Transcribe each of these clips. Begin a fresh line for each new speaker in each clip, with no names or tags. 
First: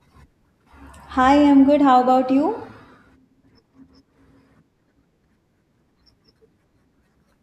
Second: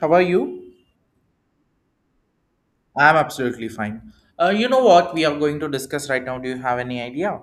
How are you?
Hi, I'm good. How about you?
I'm absolutely fine. You know what we are going to discuss right now? Do you have any idea?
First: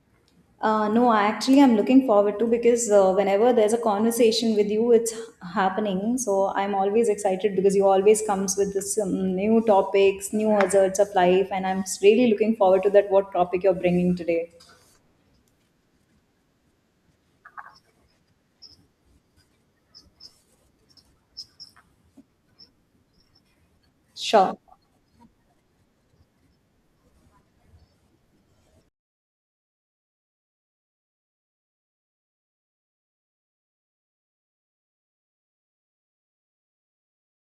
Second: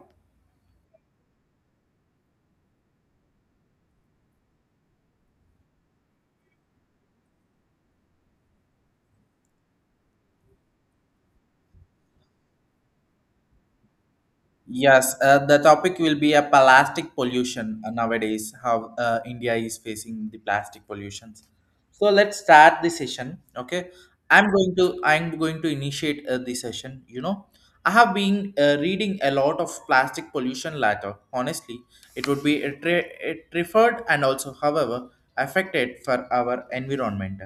No, I actually I'm looking forward to because whenever there's a conversation with you, it's happening. So I'm always excited because you always comes with this new topics, new hazards of life, and I'm really looking forward to that. What topic you're bringing today?
Yes, the topic will be a plastic pollution nowadays. How India is facing the plastic pollutions. So let's start the session. Okay, I'm
Sure.
going to I'm going to initiate the session. You know, I have been reading a lot of plastic pollution later. Honestly, it would be a preferred and also, however, affected for our environment.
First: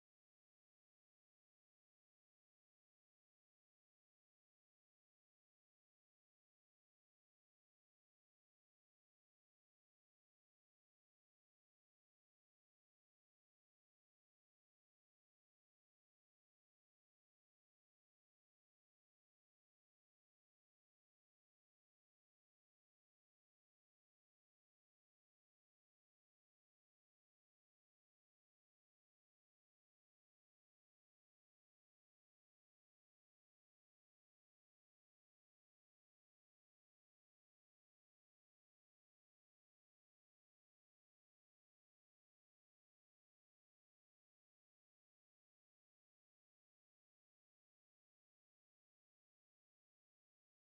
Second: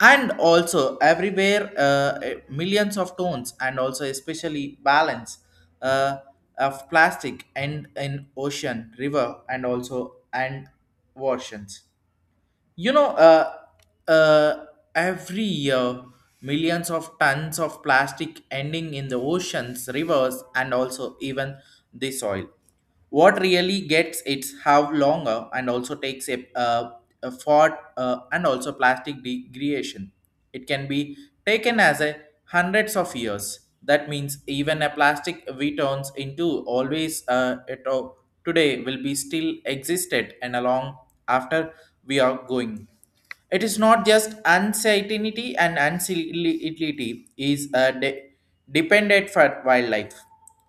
And also everywhere millions of tones and also especially balance uh, of plastic and in ocean river and also and oceans, you know uh, uh, every year millions of tons of plastic ending in the oceans rivers and also even the soil. What really gets it's how longer and also takes a fort, and also plastic degradation, it can be taken as a hundreds of years. That means even a plastic we turns into always, today will be still existed and along after we are going. It is not just uncertainty, and uncertainty is dependent for wildlife.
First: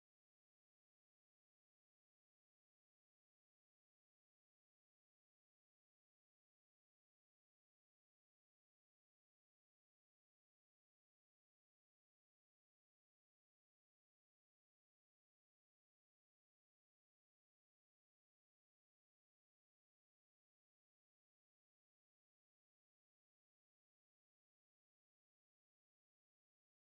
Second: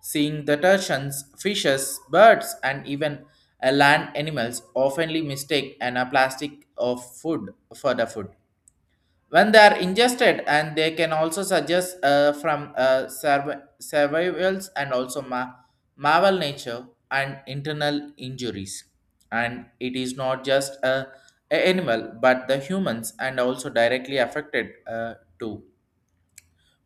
Seeing the turtles, fishes, birds, and even land animals oftenly mistake and a plastic of food for the food when they are ingested, and they can also suggest from survivals and also marvel nature and internal injuries. And it is not just a animal, but the humans and also directly affected too.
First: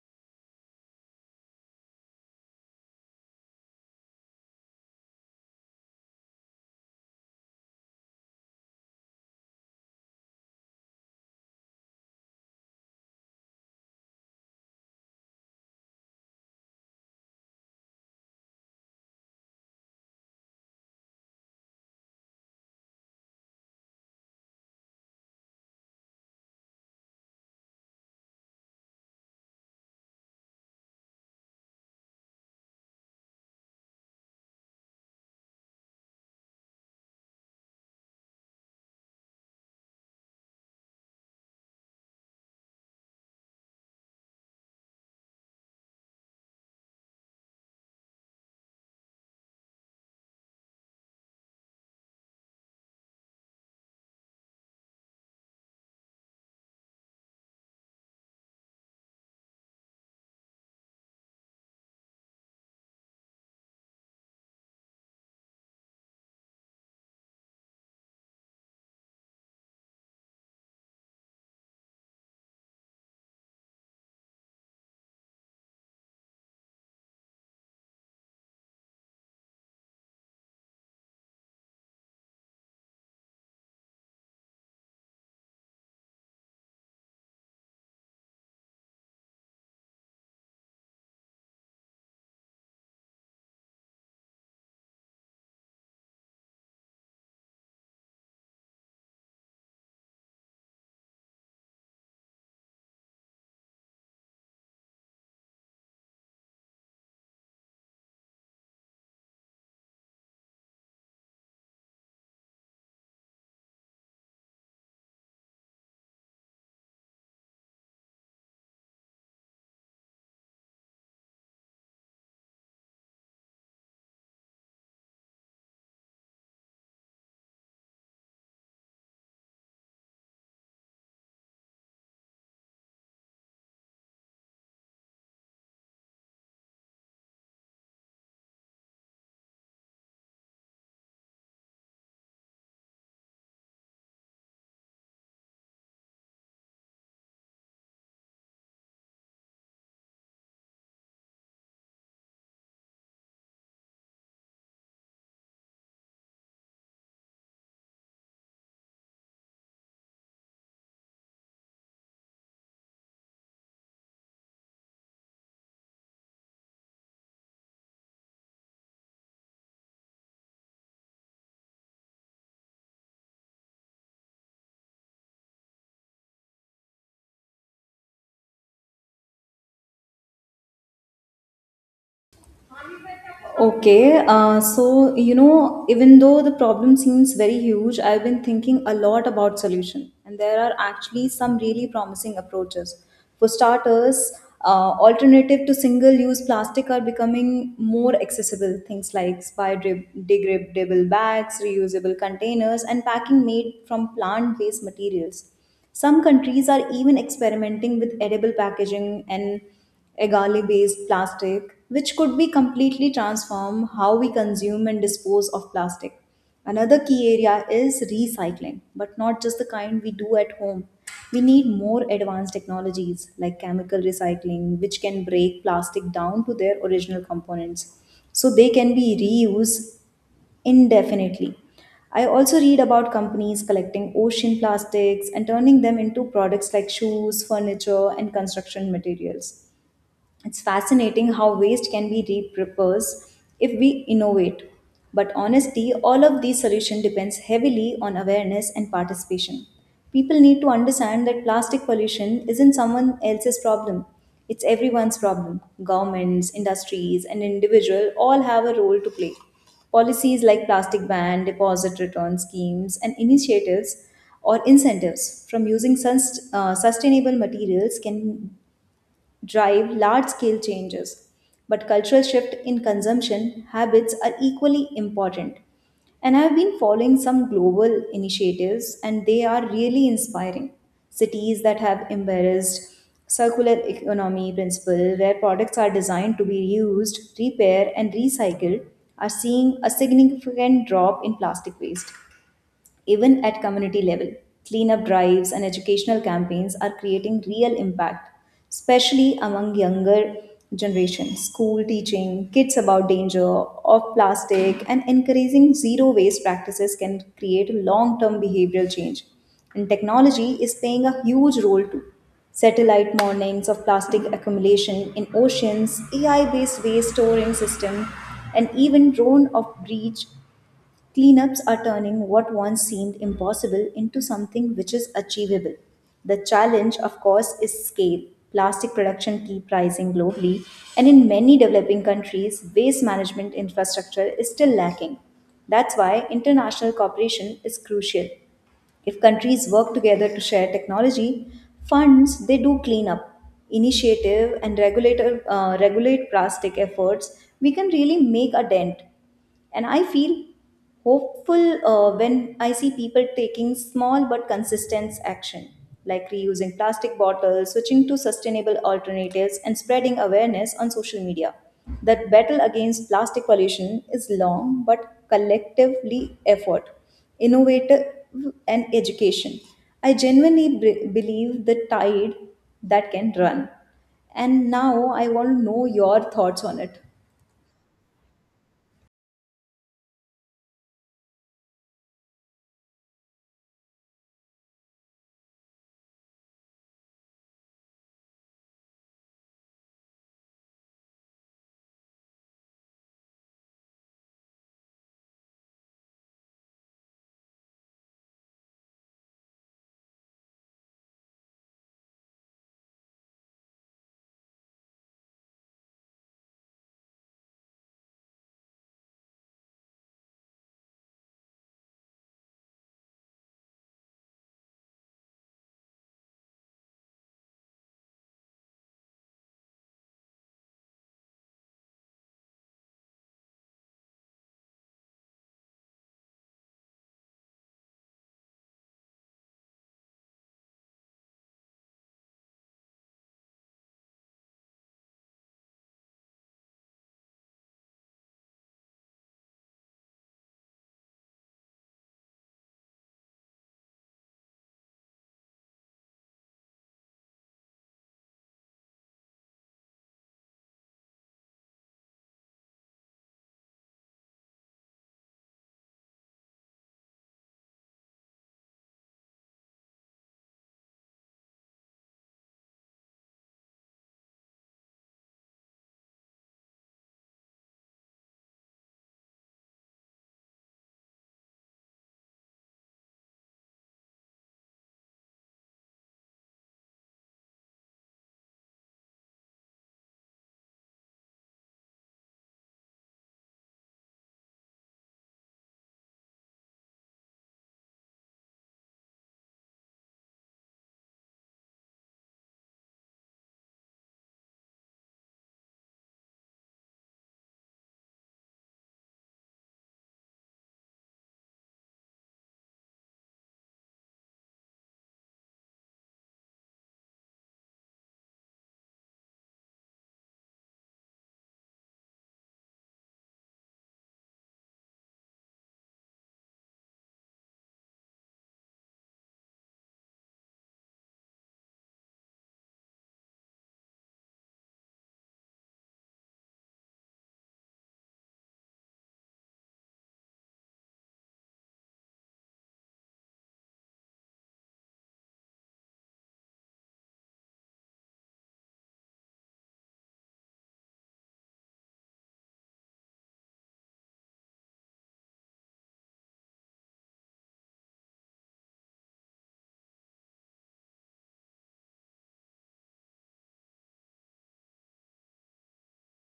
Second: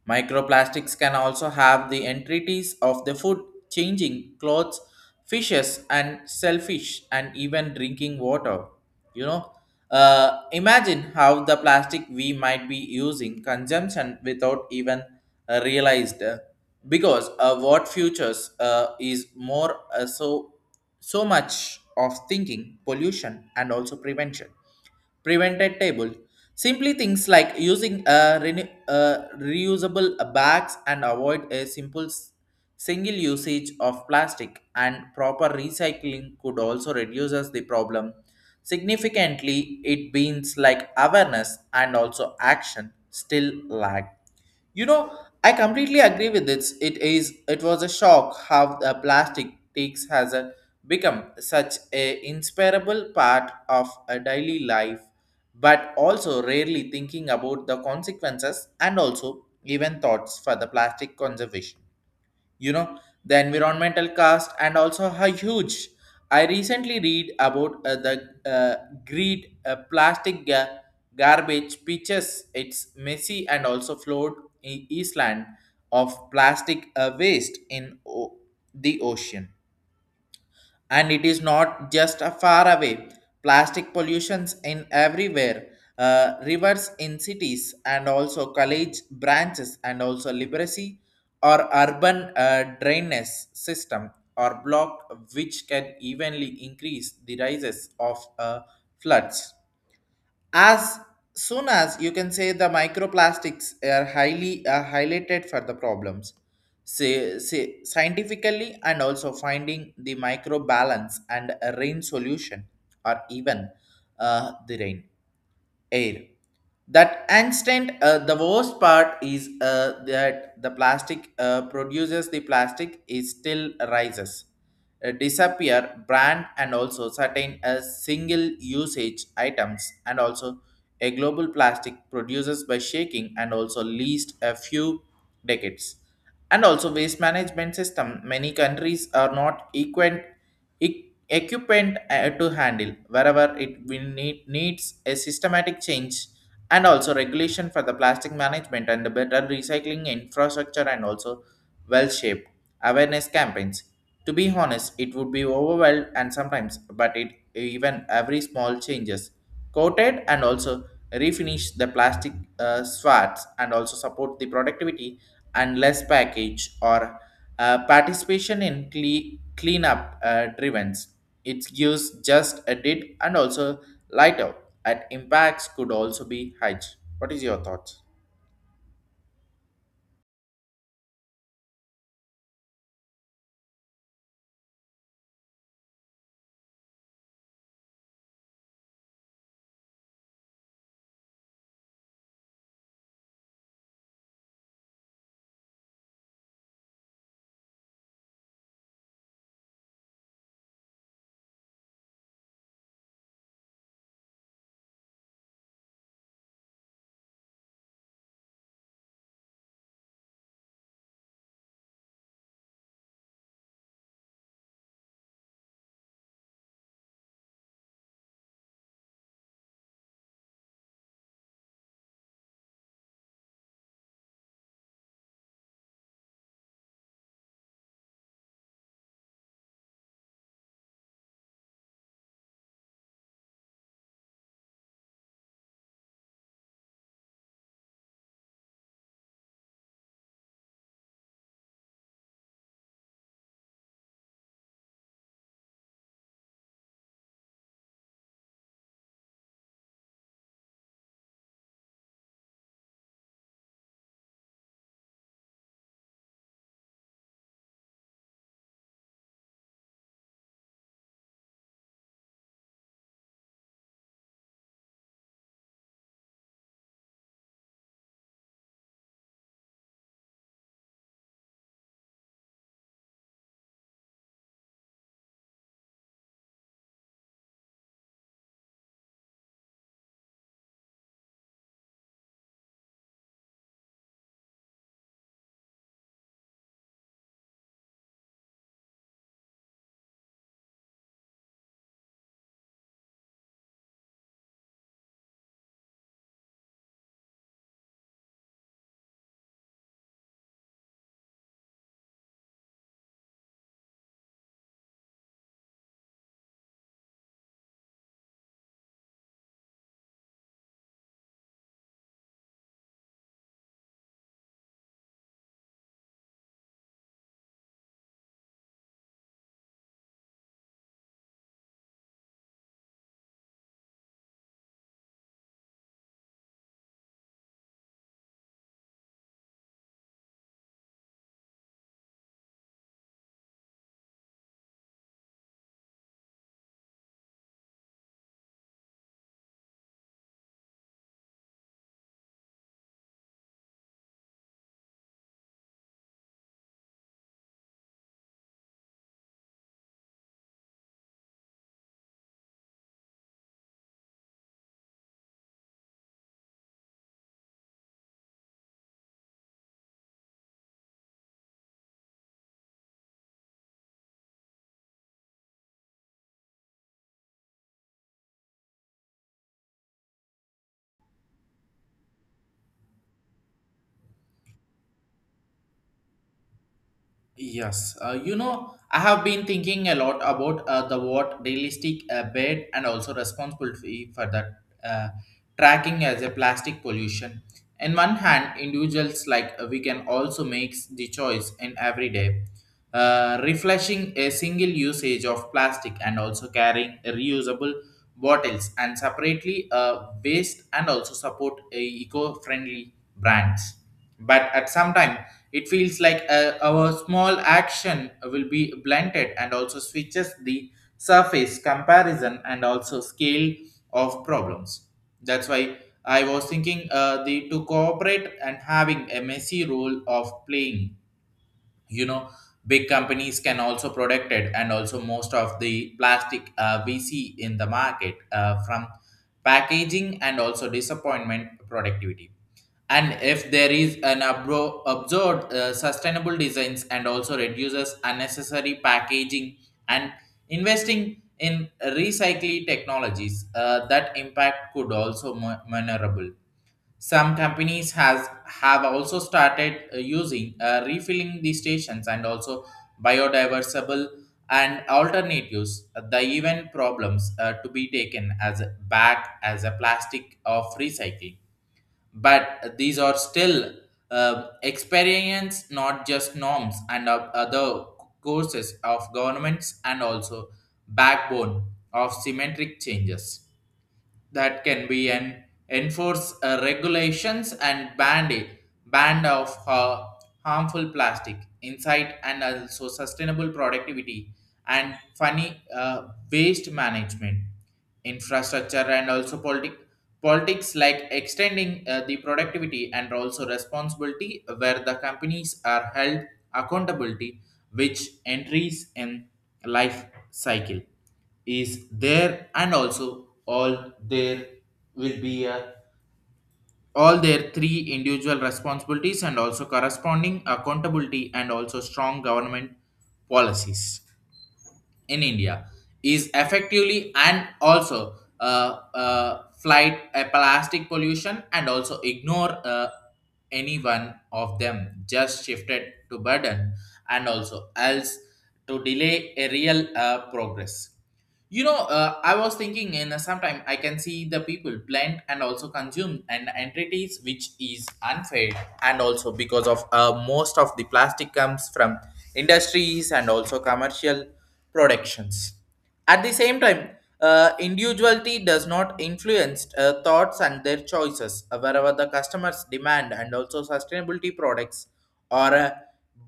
Microplastics can also have the entities of the food, changing clothes, fishes, and shellfish, and even drinking water. You know, imagine how the plastic we might be using consumption without even realized, because what futures is more, so much of thinking, pollution, and also prevention prevented table. Simply things like using a reusable bags and avoid a single usage of plastic and proper recycling could also reduces the problem significantly. It means like awareness and also action still lack, you know. I completely agree with this. It is it was a shock how the plastic takes has a, become such a inseparable part of a daily life, but also rarely thinking about the consequences and also even thoughts for the plastic conservation, you know, the environmental cost and also how huge. I recently read about the greed plastic garbage pitches. It's messy and also flowed in eastland of plastic waste in the ocean. And it is not just a far away, plastic pollutions in everywhere, rivers in cities and also college branches and also literacy or urban drainage system or block, which can evenly increase the rises of floods. As soon as you can say, the microplastics are highly highlighted for the problems. Say scientifically and also finding the micro balance and a rain solution or even the rain air. That instant, the worst part is that the plastic produces the plastic is still rises, disappear brand and also certain single usage items, and also a global plastic produces by shaking and also least a few decades. And also waste management system, many countries are not equal equipment to handle. Wherever it will needs a systematic change and also regulation for the plastic management and the better recycling infrastructure and also well shaped awareness campaigns. To be honest, it would be overwhelmed and sometimes, but it even every small changes coated and also refinish the plastic, swats and also support the productivity and less package or participation in cleanup drives. It gives just a did, and also light out at impacts could also be high. What is your thoughts?
Okay, so you know, even though the problem seems very huge, I've been thinking a lot about solution, and there are actually some really promising approaches. For starters, alternative to single-use plastic are becoming more accessible. Things like biodegradable bags, reusable containers, and packing made from plant-based materials. Some countries are even experimenting with edible packaging and a garlic based plastic, which could be completely transform how we consume and dispose of plastic. Another key area is recycling, but not just the kind we do at home. We need more advanced technologies like chemical recycling, which can break plastic down to their original components so they can be reused indefinitely. I also read about companies collecting ocean plastics and turning them into products like shoes, furniture, and construction materials. It's fascinating how waste can be repurposed if we innovate. But honestly, all of these solutions depends heavily on awareness and participation. People need to understand that plastic pollution isn't someone else's problem. It's everyone's problem. Governments, industries, and individual all have a role to play. Policies like plastic ban, deposit return schemes, and initiatives or incentives from using sustainable materials can drive large scale changes. But cultural shift in consumption habits are equally important. And I've been following some global initiatives, and they are really inspiring. Cities that have embraced circular economy principle, where products are designed to be reused, repaired, and recycled, are seeing a significant drop in plastic waste. Even at community level, cleanup drives and educational campaigns are creating real impact, especially among younger generations. School teaching kids about danger of plastic and encouraging zero waste practices can create a long-term behavioral change. And technology is playing a huge role too. Satellite warnings of plastic accumulation in oceans, AI based waste storing system, and even drone of breach cleanups are turning what once seemed impossible into something which is achievable. The challenge, of course, is scale. Plastic production keep rising globally, and in many developing countries, waste management infrastructure is still lacking. That's why international cooperation is crucial. If countries work together to share technology, funds, they do clean up. Initiative and regulate plastic efforts, we can really make a dent. And I feel hopeful when I see people taking small but consistent action, like reusing plastic bottles, switching to sustainable alternatives, and spreading awareness on social media. That battle against plastic pollution is long but collectively effort, innovative, and education. I genuinely believe the tide that can run. And now I want to know your thoughts on it.
Yes, you know, I have been thinking a lot about the what realistic bed and also responsibility for that tracking as a plastic pollution. In one hand, individuals like we can also makes the choice in every day, refreshing a single usage of plastic and also carrying reusable bottles and separately waste and also support a eco-friendly brands. But at some time, it feels like our small action will be blunted and also switches the surface comparison and also scale of problems. That's why I was thinking the to cooperate and having a messy role of playing. You know, big companies can also protect it, and also most of the plastic we see in the market from packaging and also disappointment productivity. And if there is an absurd sustainable designs and also reduces unnecessary packaging and investing in recycling technologies, that impact could also minorable. Some companies has have also started using refilling the stations and also biodiversible and alternatives. The even problems to be taken as back as a plastic of recycling, but these are still experience not just norms, and of other courses of governments and also backbone of symmetric changes that can be an enforce regulations and ban of harmful plastic insight and also sustainable productivity and funny, waste management infrastructure and also politics like extending the productivity and also responsibility, where the companies are held accountability which entries in life cycle is there. And also all there will be a all their three individual responsibilities and also corresponding accountability and also strong government policies in India is effectively and also flight a plastic pollution. And also ignore any one of them just shifted to burden and also else to delay a real progress. You know, I was thinking in sometime I can see the people blend and also consume and entities, which is unfair. And also because of most of the plastic comes from industries and also commercial productions. At the same time, individuality does not influence thoughts and their choices. Wherever the customers demand and also sustainability products or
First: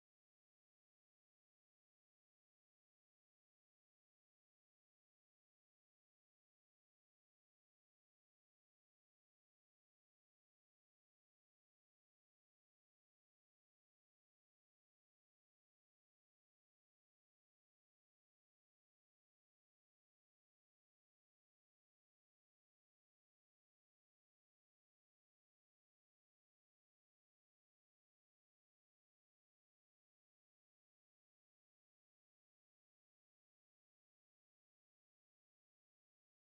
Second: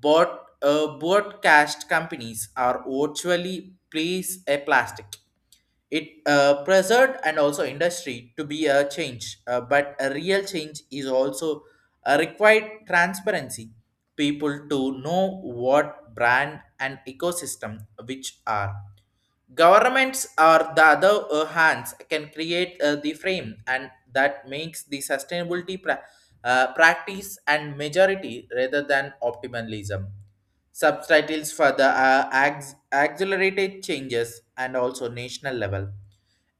bought broadcast companies are virtually place a plastic. It preserved and also industry to be a change, but a real change is also required transparency. People to know what brand and ecosystem which are. Governments or the other hands can create the frame and that makes the sustainability practice and majority rather than optimism. Subtitles for the accelerated changes and also national level.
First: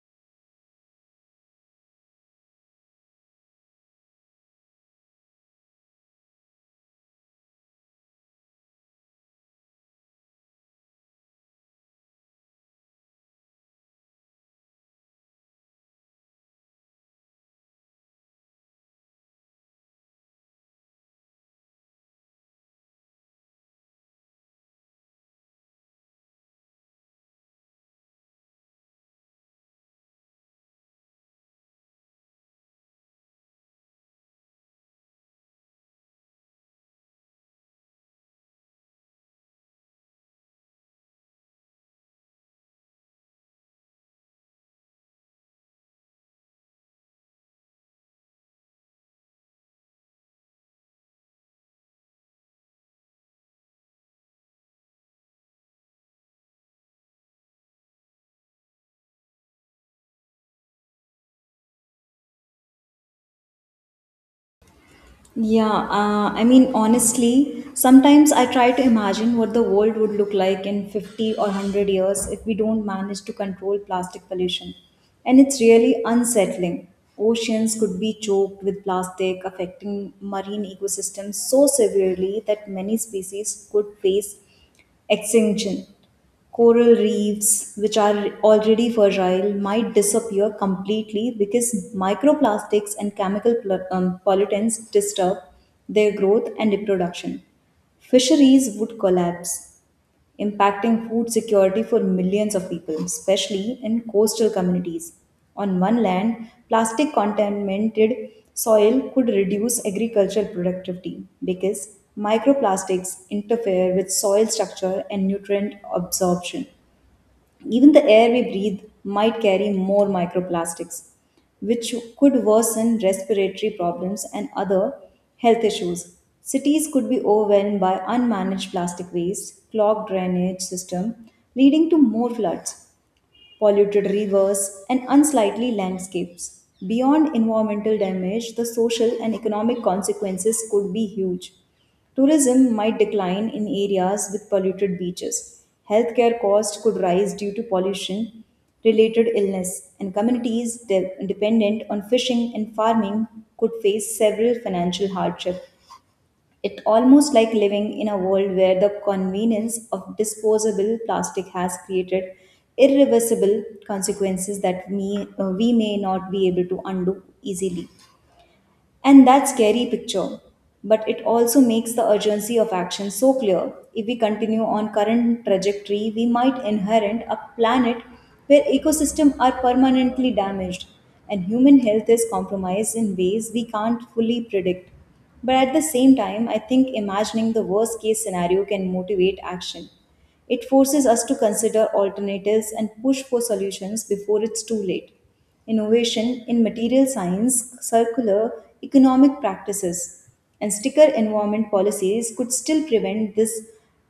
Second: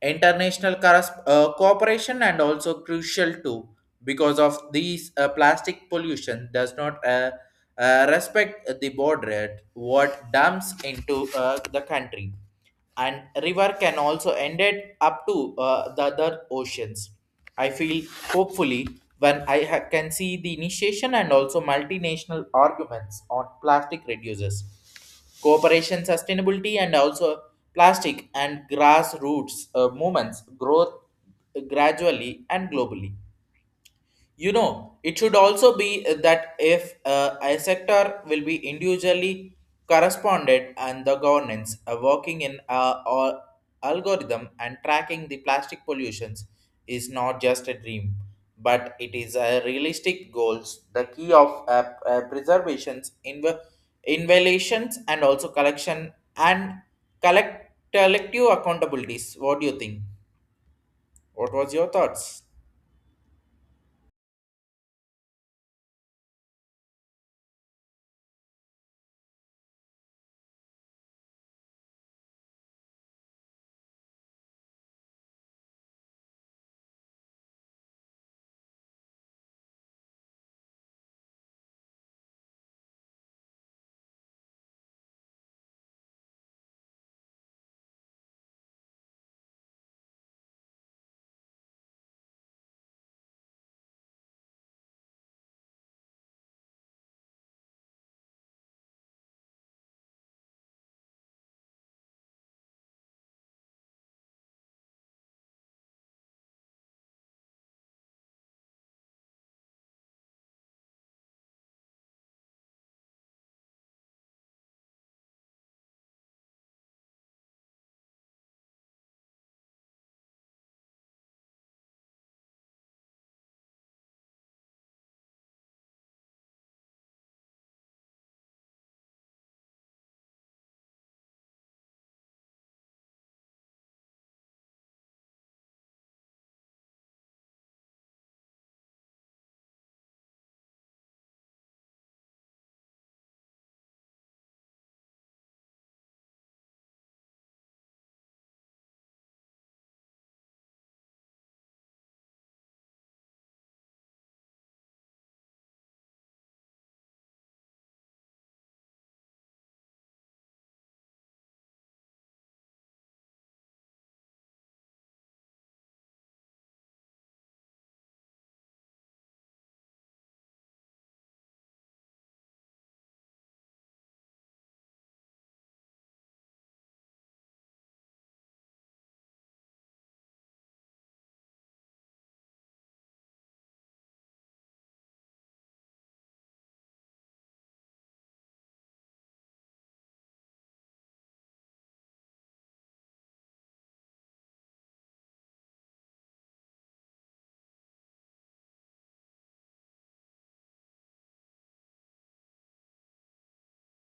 International cooperation and also crucial too, because of these plastic pollution does not respect the border. What dumps into the country and river can also end it up to the other oceans. I feel hopefully when I can see the initiation and also multinational arguments on plastic reduces cooperation, sustainability, and also plastic and grassroots movements growth gradually and globally. You know, it should also be that if a sector will be individually corresponded and the governance working in or algorithm and tracking the plastic pollutions is not just a dream, but it is a realistic goals. The key of preservations, invaluations, and also collection and collective accountabilities. What do you think? What was your thoughts?
Yeah, I mean, honestly, sometimes I try to imagine what the world would look like in 50 or 100 years if we don't manage to control plastic pollution. And it's really unsettling. Oceans could be choked with plastic, affecting marine ecosystems so severely that many species could face extinction. Coral reefs, which are already fragile, might disappear completely because microplastics and chemical pollutants disturb their growth and reproduction. Fisheries would collapse, impacting food security for millions of people, especially in coastal communities. On one land, plastic contaminated soil could reduce agricultural productivity because microplastics interfere with soil structure and nutrient absorption. Even the air we breathe might carry more microplastics, which could worsen respiratory problems and other health issues. Cities could be overwhelmed by unmanaged plastic waste, clogged drainage system, leading to more floods polluted rivers, and unsightly landscapes. Beyond environmental damage, the social and economic consequences could be huge. Tourism might decline in areas with polluted beaches. Healthcare costs could rise due to pollution related illness, and communities dependent on fishing and farming could face several financial hardship. It almost like living in a world where the convenience of disposable plastic has created irreversible consequences that we may not be able to undo easily. And that scary picture. But it also makes the urgency of action so clear. If we continue on current trajectory, we might inherit a planet where ecosystems are permanently damaged and human health is compromised in ways we can't fully predict. But at the same time, I think imagining the worst case scenario can motivate action. It forces us to consider alternatives and push for solutions before it's too late innovation in material science, circular economic practices, and sticker environment policies could still prevent this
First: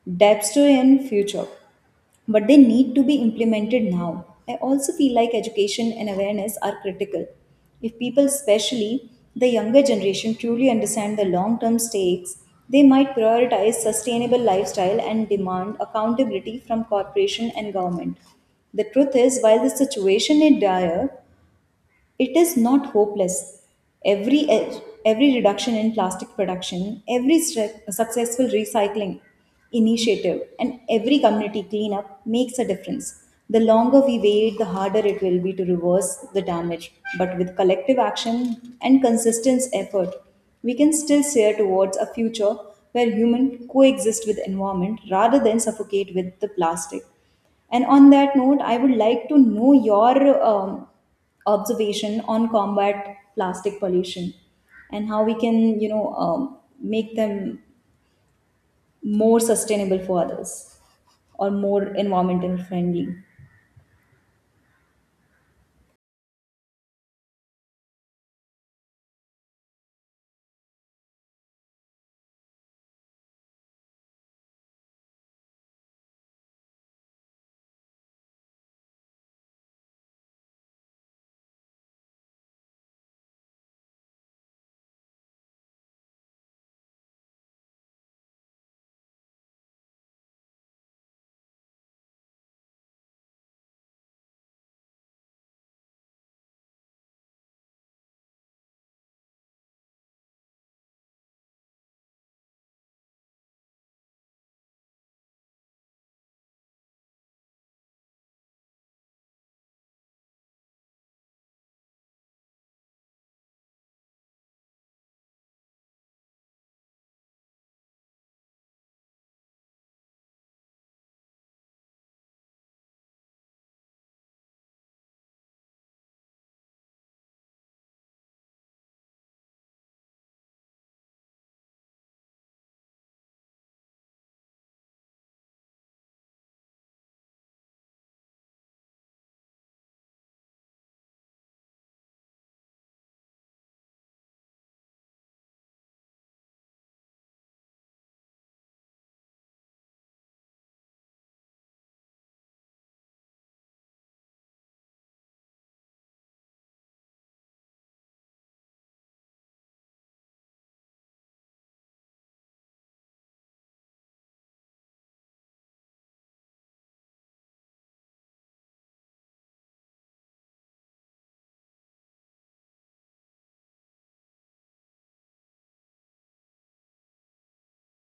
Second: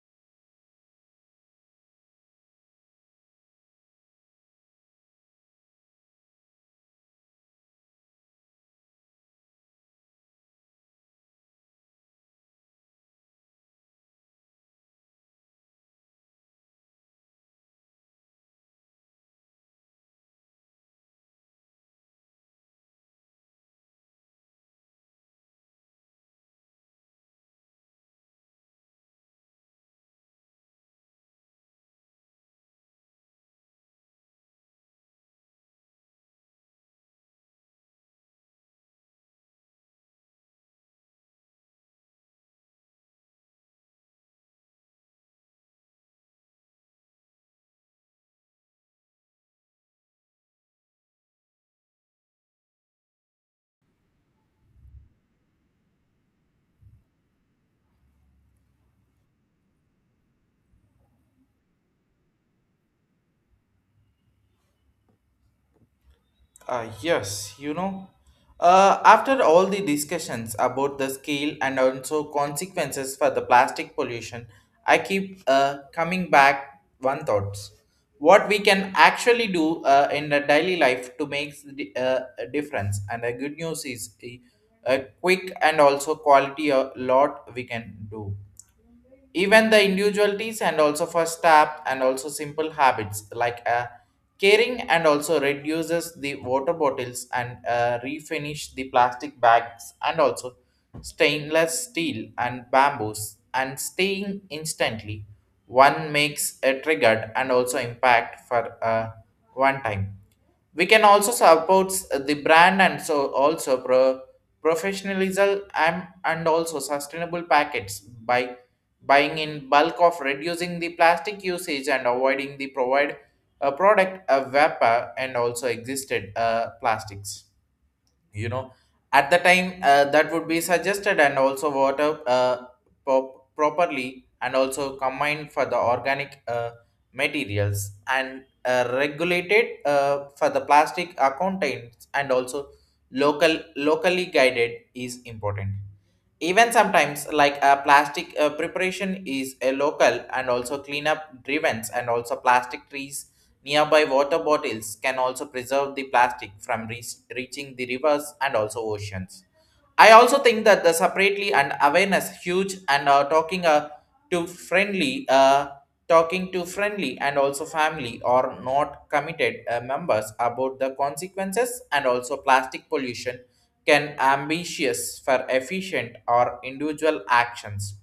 dystopian future. But they need to be implemented now. I also feel like education and awareness are critical. If people, especially the younger generation, truly understand the long term stakes, they might prioritize sustainable lifestyle and demand accountability from corporation and government. The truth is, while the situation is dire, it is not hopeless. Every every reduction in plastic production, every successful recycling initiative, and every community cleanup makes a difference. The longer we wait, the harder it will be to reverse the damage. But with collective action and consistent effort, we can still steer towards a future where human coexist with environment rather than suffocate with the plastic. And on that note, I would like to know your observation on combat plastic pollution and how we can make them more sustainable for others or more environmental friendly.
Yes, you know. After all the discussions about the scale and also consequences for the plastic pollution, I keep coming back one thoughts. What we can actually do in the daily life to make the a difference. And the good news is a quick and also quality a lot we can do, even the individualities and also for staff and also simple habits like caring and also reduces the water bottles and refinish the plastic bags and also stainless steel and bamboos and staying instantly one makes a triggered and also impact for one time. We can also support the brand and so also professionalism and also sustainable packets by buying in bulk of reducing the plastic usage and avoiding the provide a product a vapor and also existed plastics, you know, at the time that would be suggested and also water properly and also combined for the organic materials and regulated for the plastic contents and also locally guided is important. Even sometimes, like a plastic preparation is a local and also cleanup drivens and also plastic trees nearby water bottles can also preserve the plastic from reaching the rivers and also oceans. I also think that the separately and awareness huge and talking to friendly, uh, talking to friendly and also family or not committed members about the consequences and also plastic pollution can ambitious for efficient or individual actions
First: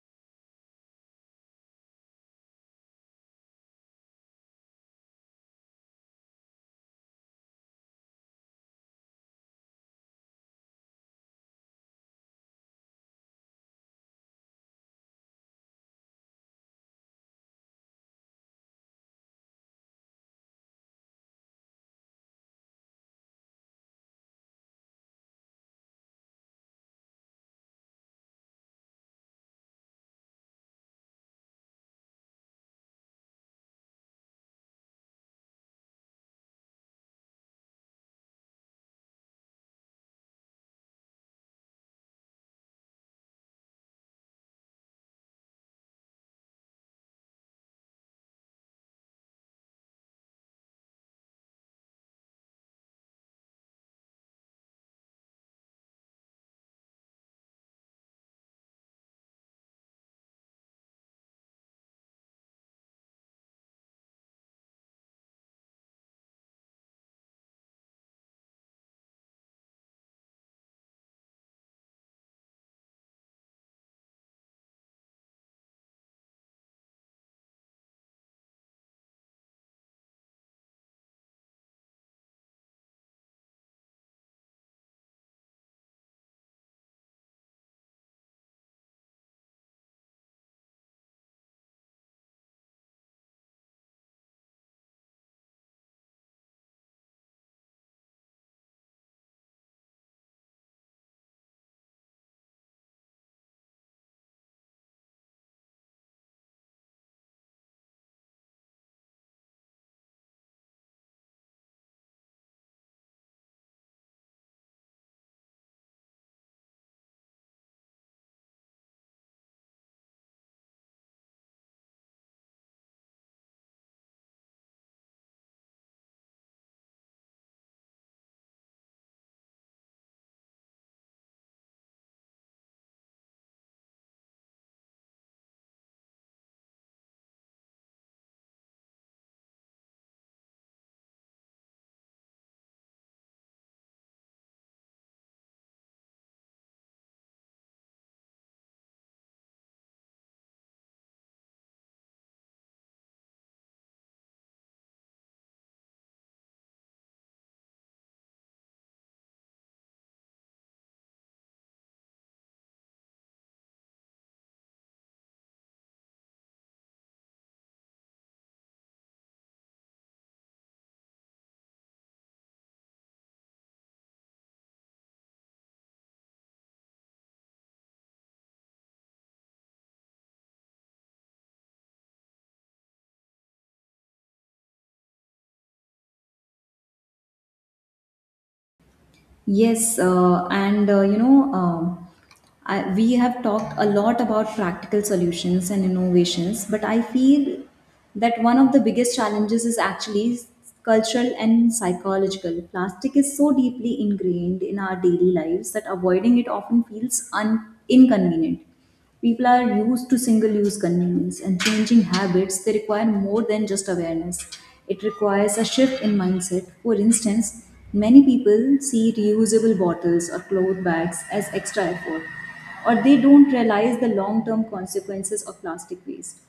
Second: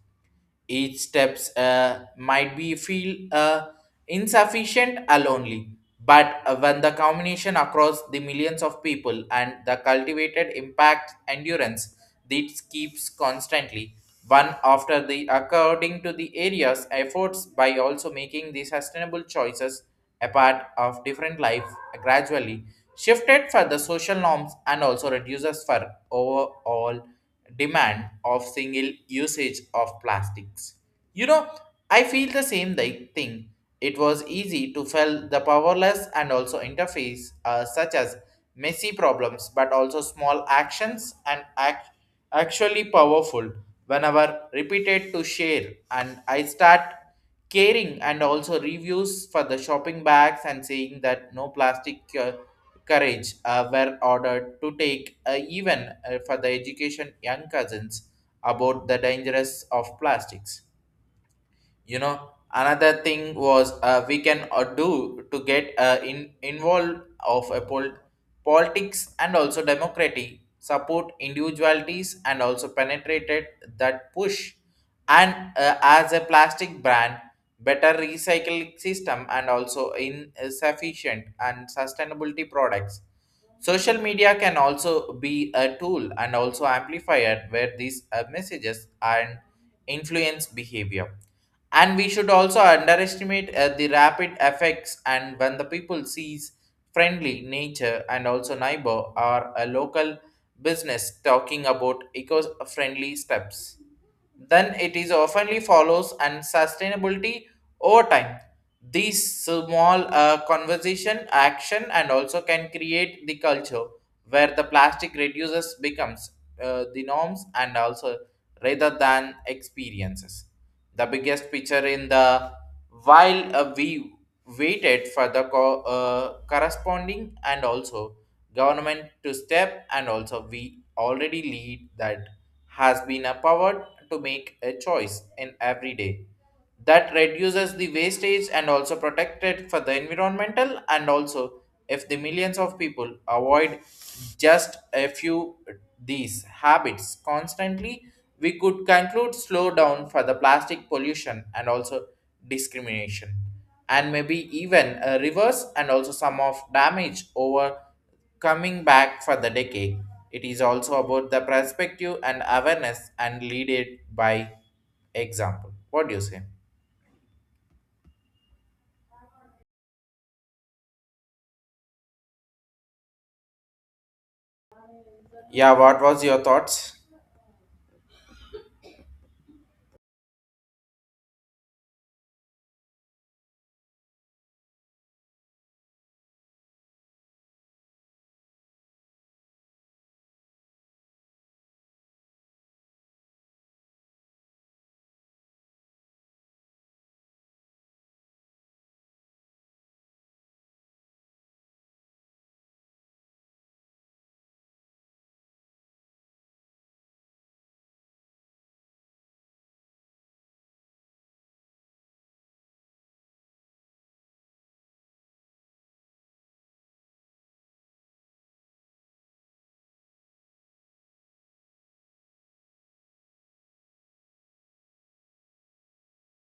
each steps might be feel insufficient alone, but when the combination across the millions of people and the cultivated impact endurance, this keeps constantly one after the according to the area's efforts by also making the sustainable choices a part of different life gradually shifted for the social norms and also reduces for overall demand of single usage of plastics. You know, I feel the same thing. It was easy to feel the powerless and also interface such as messy problems, but also small actions and actually powerful whenever repeated to share. And I start caring and also reviews for the shopping bags and saying that no plastic courage were ordered to take even for the education young cousins about the dangers of plastics. You know another thing was we can do to get in involved of a politics and also democracy support individualities and also penetrated that push and as a plastic brand better recycling system and also insufficient and sustainability products. Social media can also be a tool and also amplifier where these messages and influence behavior, and we should also underestimate the rapid effects and when the people sees friendly nature and also neighbor or a local business talking about eco-friendly steps, then it is oftenly follows and sustainability over time. These small conversation action and also can create the culture where the plastic reduces becomes the norms and also rather than experiences the biggest picture in the while we waited for the corresponding and also government to step, and also we already lead that has been empowered to make a choice in every day that reduces the wastage and also protected for the environmental. And also if the millions of people avoid just a few these habits constantly, we could conclude slow down for the plastic pollution and also discrimination and maybe even a reverse and also some of damage over coming back for the decade. It is also about the perspective and awareness and lead it by example. What do you say? Yeah, what was your thoughts?
Yes, and you know, I, We have talked a lot about practical solutions and innovations, but I feel that one of the biggest challenges is actually cultural and psychological. Plastic is so deeply ingrained in our daily lives that avoiding it often feels inconvenient. People are used to single use convenience and changing habits, they require more than just awareness. It requires a shift in mindset. For instance, many people see reusable bottles or cloth bags as extra effort, or they don't realize the long term consequences of plastic waste.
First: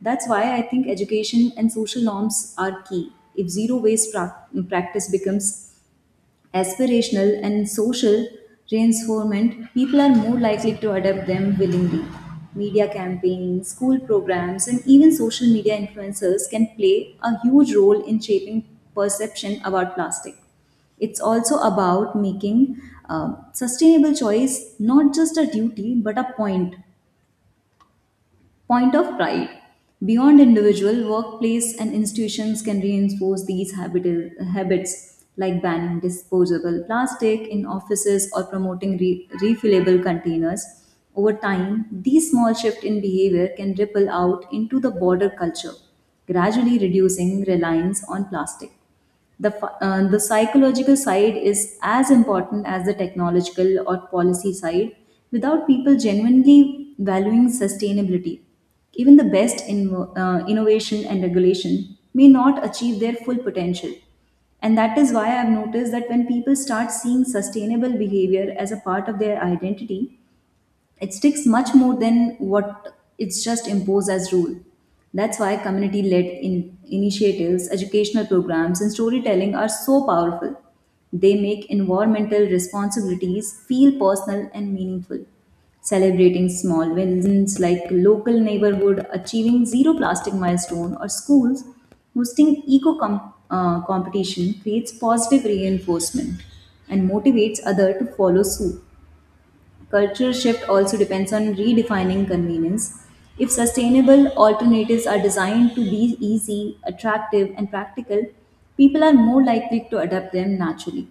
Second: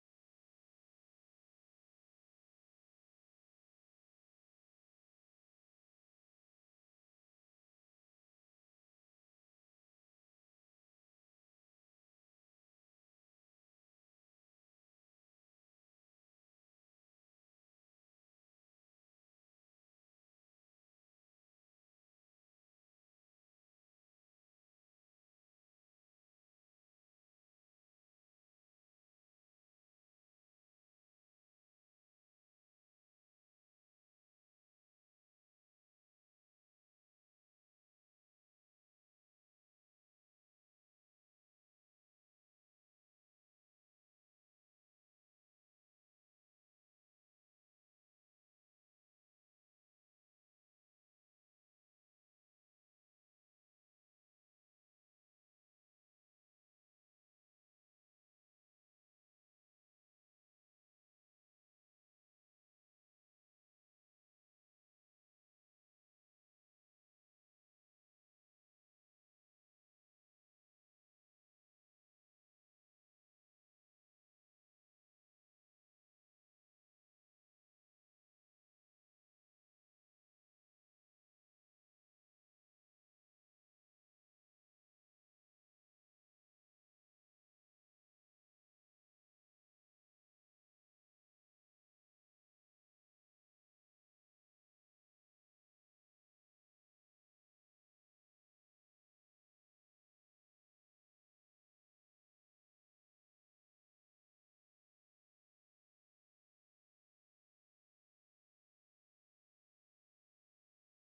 That's why I think education and social norms are key. If zero waste practice becomes aspirational and social reinforcement, people are more likely to adopt them willingly. Media campaigns, school programs, and even social media influencers can play a huge role in shaping perception about plastic. It's also about making sustainable choice not just a duty but a point of pride. Beyond individual, workplace and institutions can reinforce these habits like banning disposable plastic in offices or promoting refillable containers. Over time, these small shifts in behavior can ripple out into the broader culture, gradually reducing reliance on plastic. The psychological side is as important as the technological or policy side without people genuinely valuing sustainability. Even the best innovation and regulation may not achieve their full potential. And that is why I've noticed that when people start seeing sustainable behavior as a part of their identity, it sticks much more than what it's just imposed as rule. That's why community led in initiatives, educational programs, and storytelling are so powerful. They make environmental responsibilities feel personal and meaningful. Celebrating small wins like local neighborhood achieving zero plastic milestone or schools hosting competition creates positive reinforcement and motivates others to follow suit. Cultural shift also depends on redefining convenience. If sustainable alternatives are designed to be easy, attractive, and practical, people are more likely to adapt them naturally.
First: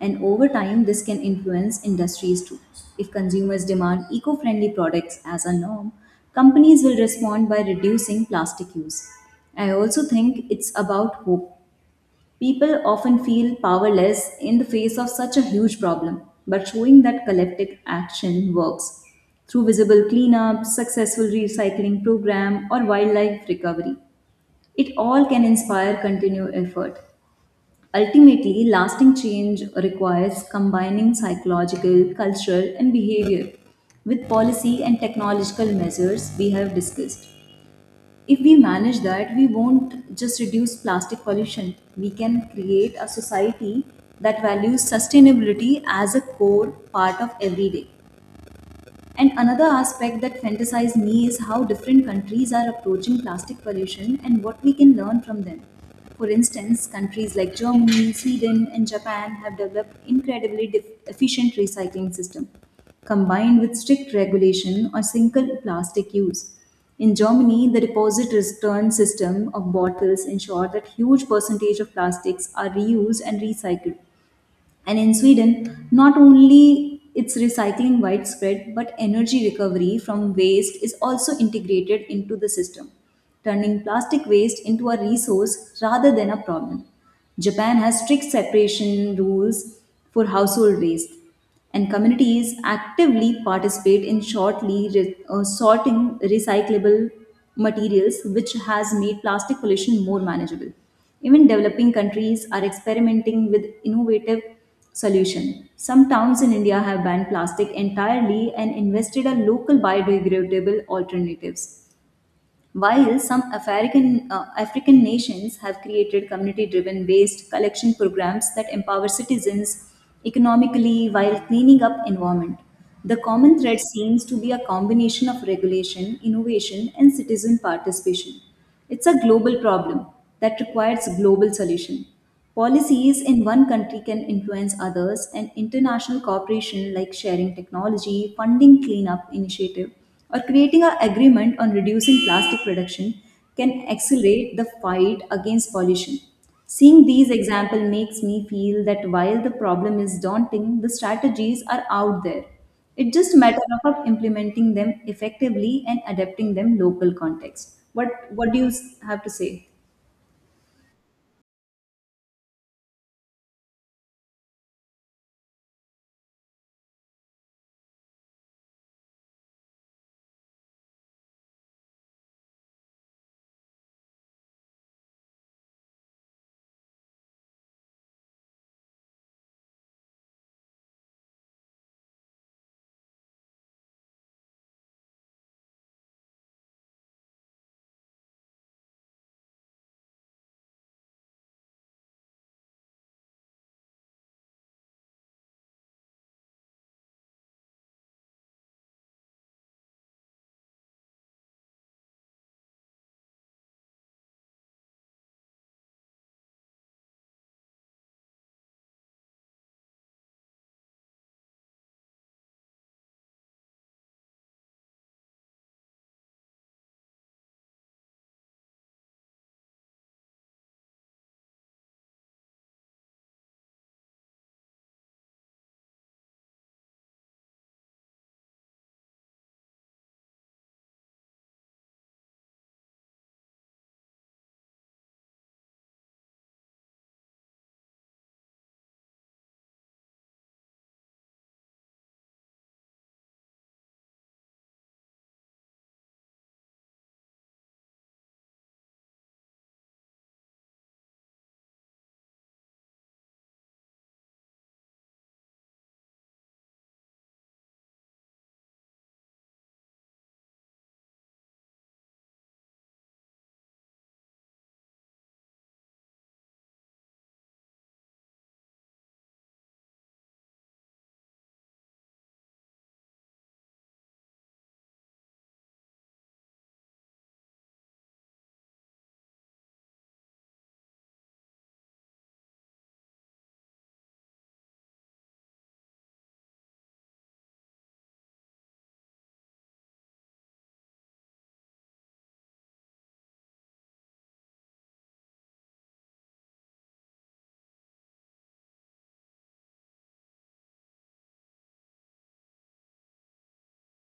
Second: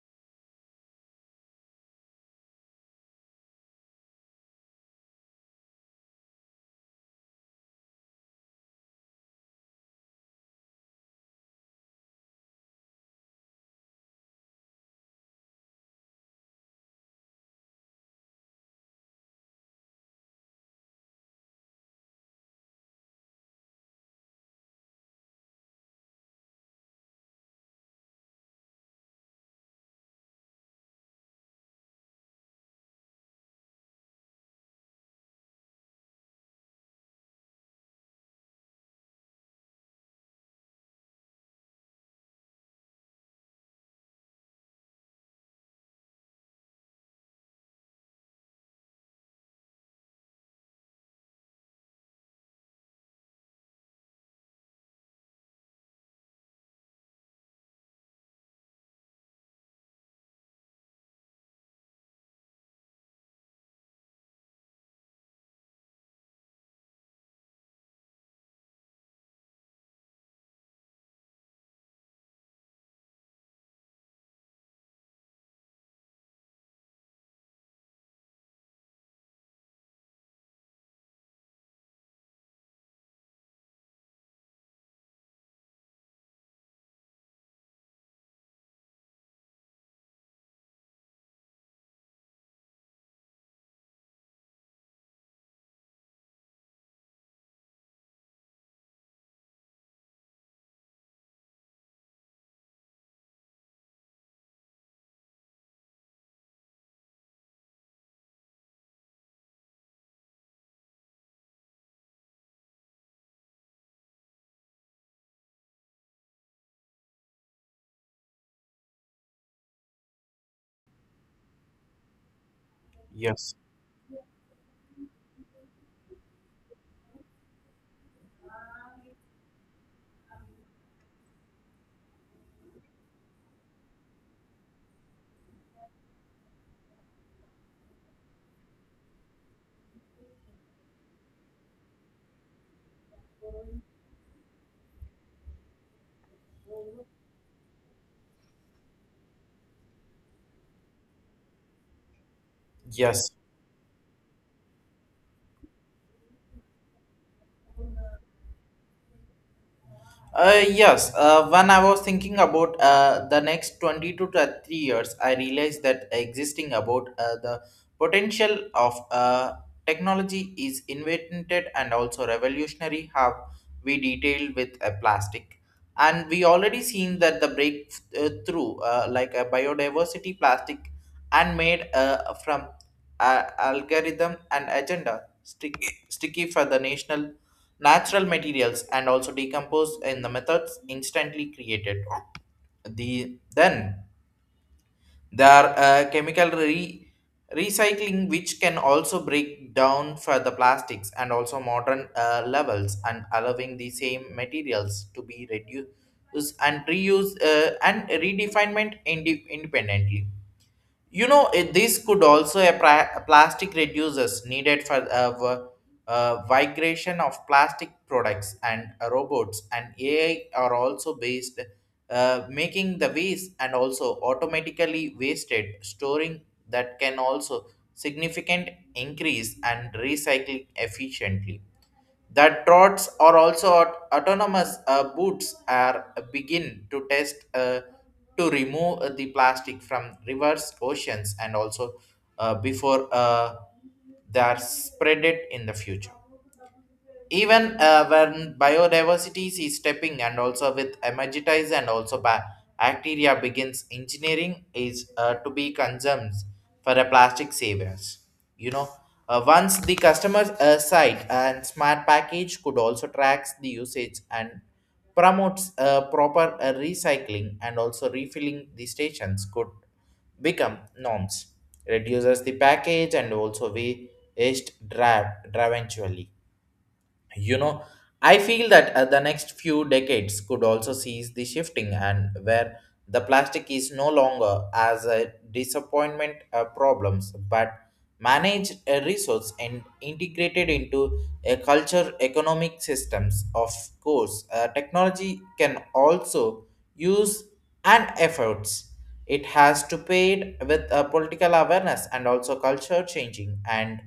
And over time, this can influence industries too. If consumers demand eco friendly products as a norm, companies will respond by reducing plastic use. I also think it's about hope. People often feel powerless in the face of such a huge problem, but showing that collective action works through visible cleanup, successful recycling program, or wildlife recovery. It all can inspire continued effort. Ultimately, lasting change requires combining psychological, cultural, and behavior with policy and technological measures we have discussed. If we manage that, we won't just reduce plastic pollution, we can create a society that values sustainability as a core part of every day. And another aspect that fantasizes me is how different countries are approaching plastic pollution and what we can learn from them. For instance, countries like Germany, Sweden, and Japan have developed incredibly efficient recycling system, combined with strict regulation on single plastic use. In Germany, the deposit return system of bottles ensure that huge percentage of plastics are reused and recycled, and in Sweden, not only it's recycling widespread, but energy recovery from waste is also integrated into the system, turning plastic waste into a resource rather than a problem. Japan has strict separation rules for household waste, and communities actively participate in shortly sorting recyclable materials which has made plastic pollution more manageable. Even developing countries are experimenting with innovative solutions. Some towns in India have banned plastic entirely and invested in local biodegradable alternatives, while some African nations have created community driven waste collection programs that empower citizens economically while cleaning up environment. The
Yes.
common thread seems to be a combination of regulation, innovation, and citizen participation. It's a global problem that requires global solution. Policies in one country can influence others, and international cooperation like sharing technology, funding cleanup initiative, or creating an agreement on reducing plastic production can accelerate the fight against pollution. Seeing these examples makes me feel that while the problem is daunting, the strategies are out there. It's
Yes.
just a matter of implementing them effectively and adapting them local context. What do you have to say?
Yes, when I was thinking about the next 20 to 30 years, I realized that existing about the potential of technology is invented and also revolutionary how we detailed with a plastic. And we already seen that the breakthrough like a biodiversity plastic and made from algorithm and agenda stick, sticky for the national natural materials and also decompose in the methods instantly created. The then there are uh, chemical re- recycling which can also break down for the plastics and also modern levels and allowing the same materials to be reduced and reused and redefined independently. You know, this could also a plastic reducers needed for migration of plastic products and robots and AI are also based, making the waste and also automatically wasted storing that can also significant increase and recycling efficiently. The trots are also autonomous boots are begin to test to remove the plastic from rivers oceans and also before they are spread it in the future even when biodiversity is stepping and also with emergitize and also bacteria begins engineering is to be consumed for a plastic savers. You know, once the customer's site and smart package could also tracks the usage and promotes proper recycling and also refilling the stations could become norms reduces the package and also waste drive eventually. You know, I feel that the next few decades could also see the shifting and where the plastic is no longer as a disappointment problems but managed a resource and integrated into a culture economic systems. Of course technology can also use and efforts it has to paid with a political awareness and also culture changing and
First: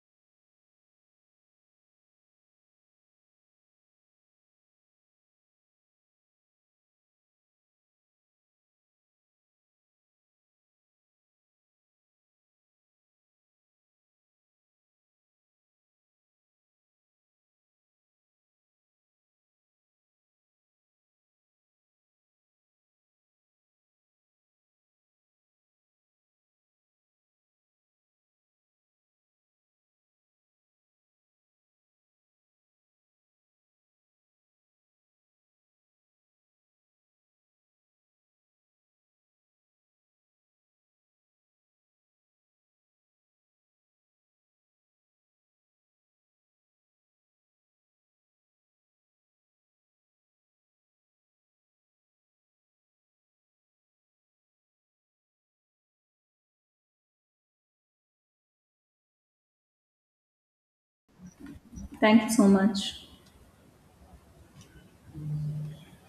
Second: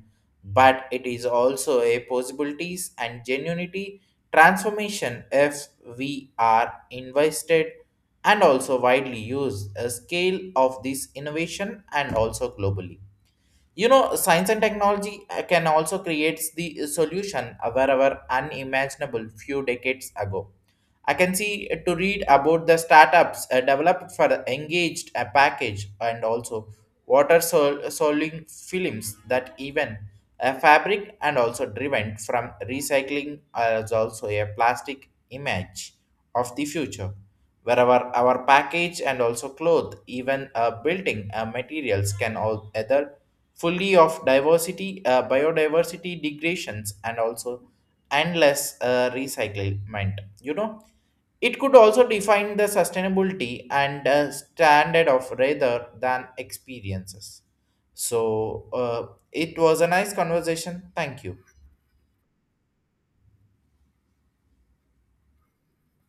but it is also a possibilities and genuinity transformation if we are invested and also widely used a scale of this innovation and also globally. You know science and technology can also create the solution wherever unimaginable few decades ago. I can see to read about the startups developed for engaged a package and also water solving films that even a fabric and also driven from recycling as also a plastic image of the future wherever our package and also cloth even building materials can all either fully of diversity, biodiversity degradations, and also endless recyclement. You know, it could also define the sustainability and standard of rather than experiences. So it was a nice conversation. Thank you.
Thank you so much.